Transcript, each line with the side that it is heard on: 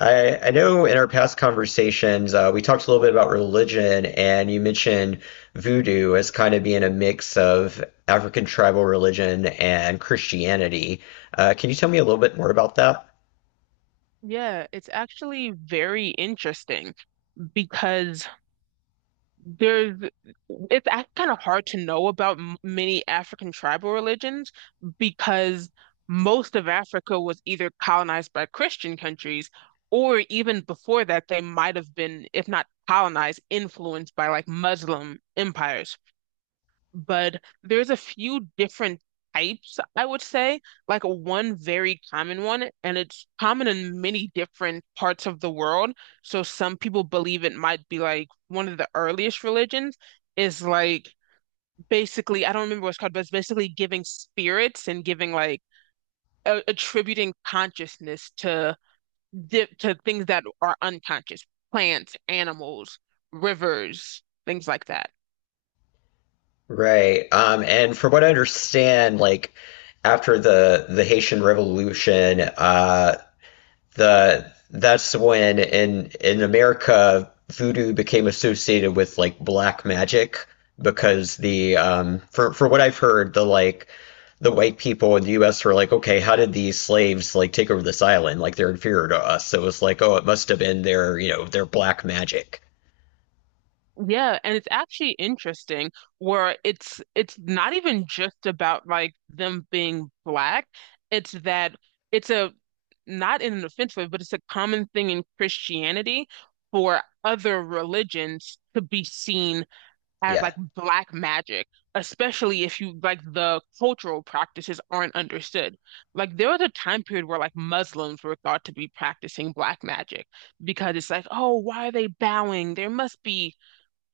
left: I know in our past conversations, we talked a little bit about religion, and you mentioned voodoo as kind of being a mix of African tribal religion and Christianity. Can you tell me a little bit more about that?
right: Yeah, it's actually very interesting because there's it's kind of hard to know about many African tribal religions because most of Africa was either colonized by Christian countries, or even before that they might have been, if not colonized, influenced by like Muslim empires. But there's a few different types, I would say. Like one very common one, and it's common in many different parts of the world. So some people believe it might be like one of the earliest religions is like, basically, I don't remember what it's called, but it's basically giving spirits and giving like a attributing consciousness to di to things that are unconscious, plants, animals, rivers, things like that.
left: Right. And from what I understand, like after the Haitian Revolution, the that's when in America voodoo became associated with like black magic because the for what I've heard the the white people in the US were like, okay, how did these slaves like take over this island? Like, they're inferior to us. So it was like, oh, it must have been their their black magic.
right: Yeah, and it's actually interesting where it's not even just about like them being black. It's that it's a, not in an offensive way, but it's a common thing in Christianity for other religions to be seen as
left: Yeah.
right: like black magic, especially if you like the cultural practices aren't understood. Like there was a time period where like Muslims were thought to be practicing black magic because it's like, oh, why are they bowing? There must be,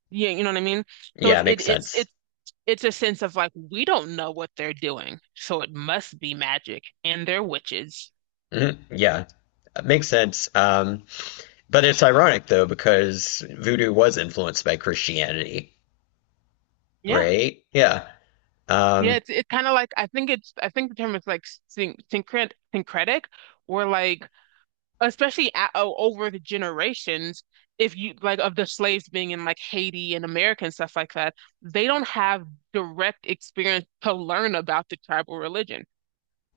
right: yeah, you know what I mean? So
left: Yeah,
right: it's it,
left: makes
right: it's
left: sense.
right: it's it's a sense of like we don't know what they're doing, so it must be magic, and they're witches.
left: Mhm. Yeah, it makes sense. But it's ironic though because voodoo was influenced by Christianity,
right: Yeah,
left: right? Yeah.
right: yeah.
left: um
right: It's kind of like, I think it's, I think the term is like syncretic, or like, especially over the generations, if you like of the slaves being in like Haiti and America and stuff like that, they don't have direct experience to learn about the tribal religion.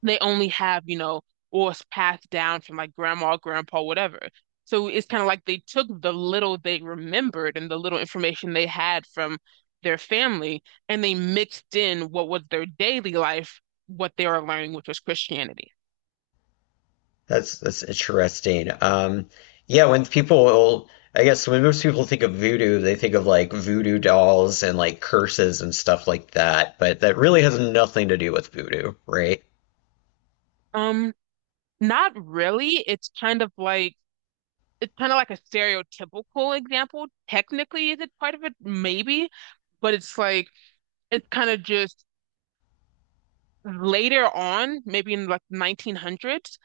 right: They only have, you know, or it's passed down from like grandma, grandpa, whatever. So it's kind of like they took the little they remembered and the little information they had from their family and they mixed in what was their daily life, what they were learning, which was Christianity.
left: that's interesting. Yeah, when people, I guess when most people think of voodoo, they think of like voodoo dolls and like curses and stuff like that, but that really has nothing to do with voodoo, right?
right: Um, not really. It's kind of like a stereotypical example. Technically, is it part of it? Maybe, but it's like it's kind of just later on, maybe in like 1900s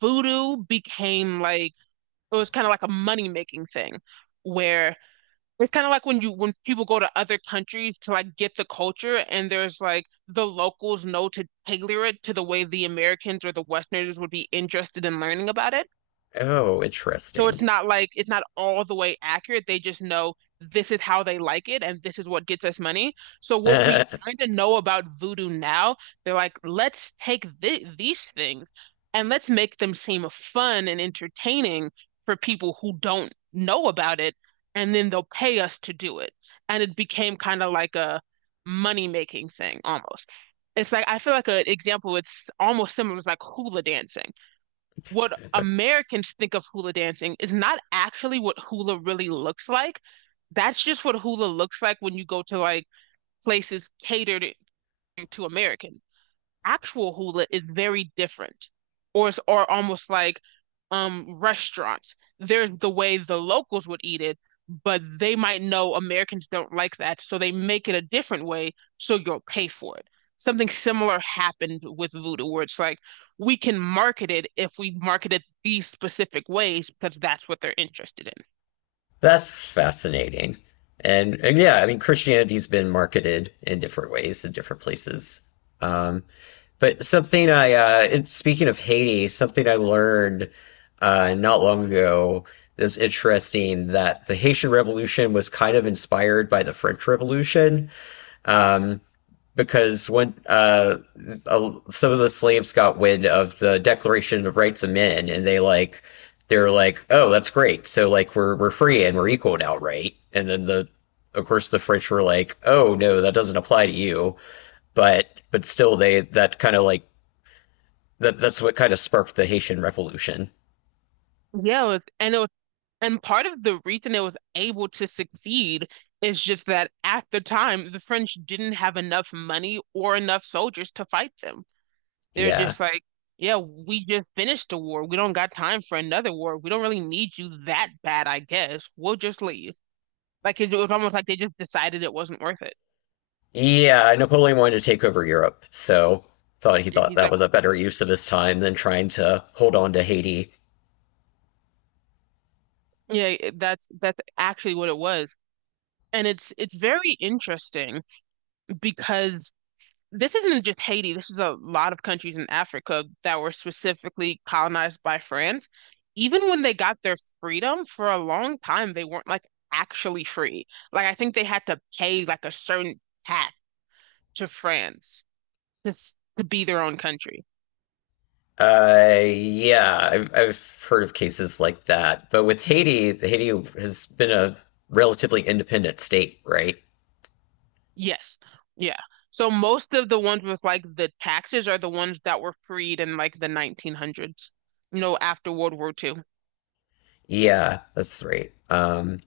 right: voodoo became like it was kind of like a money making thing, where it's kind of like when you when people go to other countries to like get the culture and there's like the locals know to tailor it to the way the Americans or the Westerners would be interested in learning about it.
left: Oh,
right: So it's
left: interesting.
right: not like it's not all the way accurate. They just know this is how they like it and this is what gets us money. So what we kind of know about voodoo now, they're like, let's take th these things and let's make them seem fun and entertaining for people who don't know about it, and then they'll pay us to do it. And it became kind of like a money-making thing almost. It's like I feel like an example it's almost similar is like hula dancing. What Americans think of hula dancing is not actually what hula really looks like. That's just what hula looks like when you go to like places catered to Americans. Actual hula is very different, or it's, or almost like, restaurants. There's the way the locals would eat it, but they might know Americans don't like that, so they make it a different way, so you'll pay for it. Something similar happened with voodoo, where it's like we can market it if we market it these specific ways because that's what they're interested in.
left: That's fascinating. And yeah, I mean, Christianity's been marketed in different ways in different places. Um, but something I, and speaking of Haiti, something I learned not long ago that was interesting, that the Haitian Revolution was kind of inspired by the French Revolution. Um, because when some of the slaves got wind of the Declaration of Rights of Men, and they like they're like, oh, that's great. So like we're free and we're equal now, right? And then the of course the French were like, oh no, that doesn't apply to you. But still, they that kind of like that's what kind of sparked the Haitian Revolution.
right: And it was, and part of the reason it was able to succeed is just that at the time, the French didn't have enough money or enough soldiers to fight them. They're
left: Yeah.
right: just like, yeah, we just finished the war. We don't got time for another war. We don't really need you that bad, I guess. We'll just leave. Like it was almost like they just decided it wasn't worth it.
left: Yeah, Napoleon wanted to take over Europe, so
right: And
left: thought
right: he's
left: that
right: like,
left: was a better use of his time than trying to hold on to Haiti.
right: yeah, that's actually what it was. And it's very interesting because this isn't just Haiti. This is a lot of countries in Africa that were specifically colonized by France. Even when they got their freedom for a long time, they weren't like actually free. Like I think they had to pay like a certain tax to France to to be their own country.
left: Yeah, I've heard of cases like that. But with Haiti, Haiti has been a relatively independent state, right?
right: Yes. Yeah. So most of the ones with like the taxes are the ones that were freed in like the 1900s, you know, after World War Two.
left: Yeah, that's right.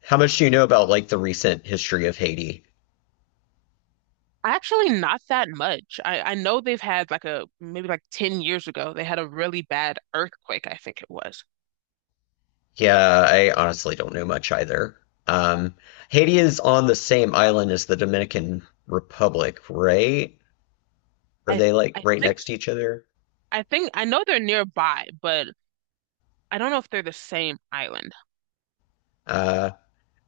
left: How much do you know about like the recent history of Haiti?
right: Actually, not that much. I know they've had like a, maybe like 10 years ago, they had a really bad earthquake, I think it was.
left: Yeah, I honestly don't know much either. Um, Haiti is on the same island as the Dominican Republic, right? Are
right: I
left: they like
right: I
left: right
right: think
left: next to each other?
right: I think I know they're nearby, but I don't know if they're the same island.
left: Uh,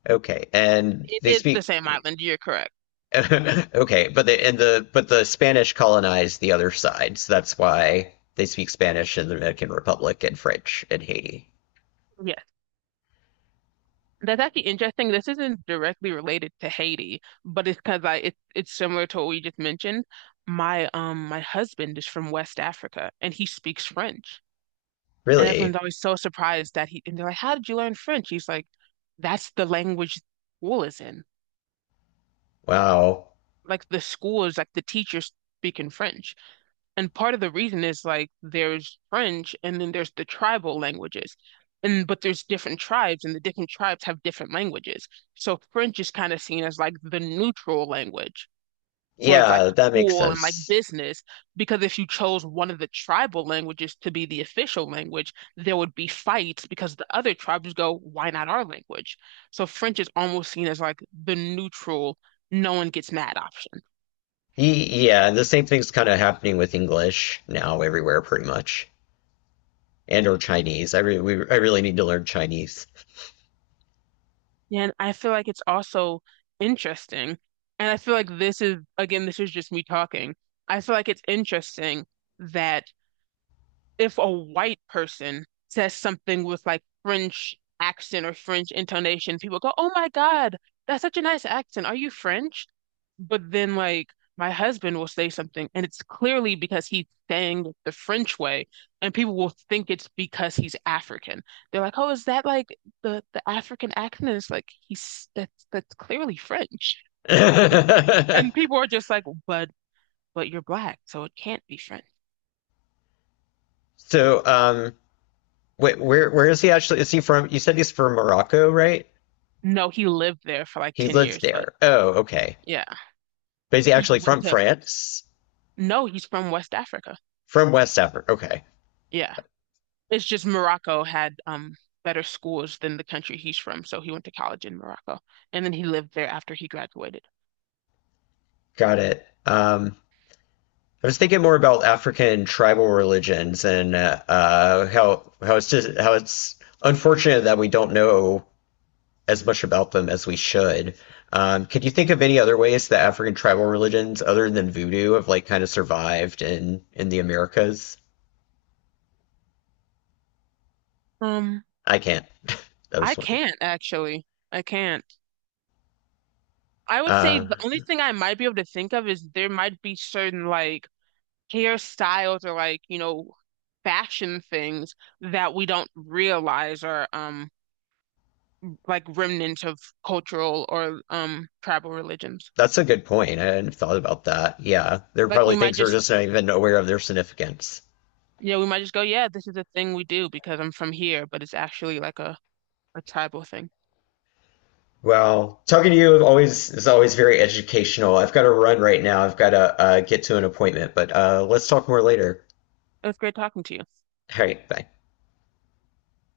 left: okay. And
right: It
left: they
right: is the
left: speak.
right: same island, you're correct.
left: Okay, but the and the but the Spanish colonized the other side, so that's why they speak Spanish in the Dominican Republic and French in Haiti.
right: Yes. That's actually interesting. This isn't directly related to Haiti, but it's because it's similar to what we just mentioned. My my husband is from West Africa and he speaks French. And everyone's
left: Really?
right: always so surprised that he, and they're like, "How did you learn French?" He's like, "That's the language school is in."
left: Wow.
right: Like, the school is like the teachers speaking French. And part of the reason is like there's French and then there's the tribal languages. And but there's different tribes, and the different tribes have different languages. So French is kind of seen as like the neutral language, for like
left: Yeah, that makes
right: school and like
left: sense.
right: business, because if you chose one of the tribal languages to be the official language, there would be fights because the other tribes go, why not our language? So French is almost seen as like the neutral, no one gets mad option.
left: Y- Yeah, and the same thing's kind of happening with English now everywhere, pretty much, and or Chinese. I re I really need to learn Chinese.
right: Yeah, and I feel like it's also interesting. And I feel like this is, again, this is just me talking. I feel like it's interesting that if a white person says something with like French accent or French intonation, people go, "Oh my God, that's such a nice accent. Are you French?" But then like my husband will say something and it's clearly because he's saying it the French way and people will think it's because he's African. They're like, "Oh, is that like the African accent?" And it's like he's that's clearly French. And people are just like, "But you're black, so it can't be French."
left: So, wait, where is he actually? Is he from? You said he's from Morocco, right?
right: No, he lived there for like
left: He
right: 10
left: lives
right: years, but
left: there. Oh, okay.
right: yeah.
left: But is he
right: He
left: actually
right: went
left: from
right: to,
left: France?
right: no, he's from West Africa.
left: From West Africa. Okay,
right: Yeah. It's just Morocco had better schools than the country he's from, so he went to college in Morocco. And then he lived there after he graduated.
left: got it. I was thinking more about African tribal religions and how it's just how it's unfortunate that we don't know as much about them as we should. Could you think of any other ways that African tribal religions, other than voodoo, have like kind of survived in the Americas?
right: Um,
left: I can't. I
right: I
left: was wondering.
right: can't actually. I can't. I would say
left: Uh,
right: the only thing I might be able to think of is there might be certain like hairstyles or like, you know, fashion things that we don't realize are like remnants of cultural or tribal religions.
left: that's a good point. I hadn't thought about that. Yeah, there are
right: Like we
left: probably
right: might
left: things we're
right: just
left: just not even aware of their significance.
right: yeah, we might just go, yeah, this is a thing we do because I'm from here, but it's actually like a tribal thing.
left: Well, talking to you always is always very educational. I've got to run right now. I've got to get to an appointment, but let's talk more later.
right: It was great talking to you.
left: All right, bye.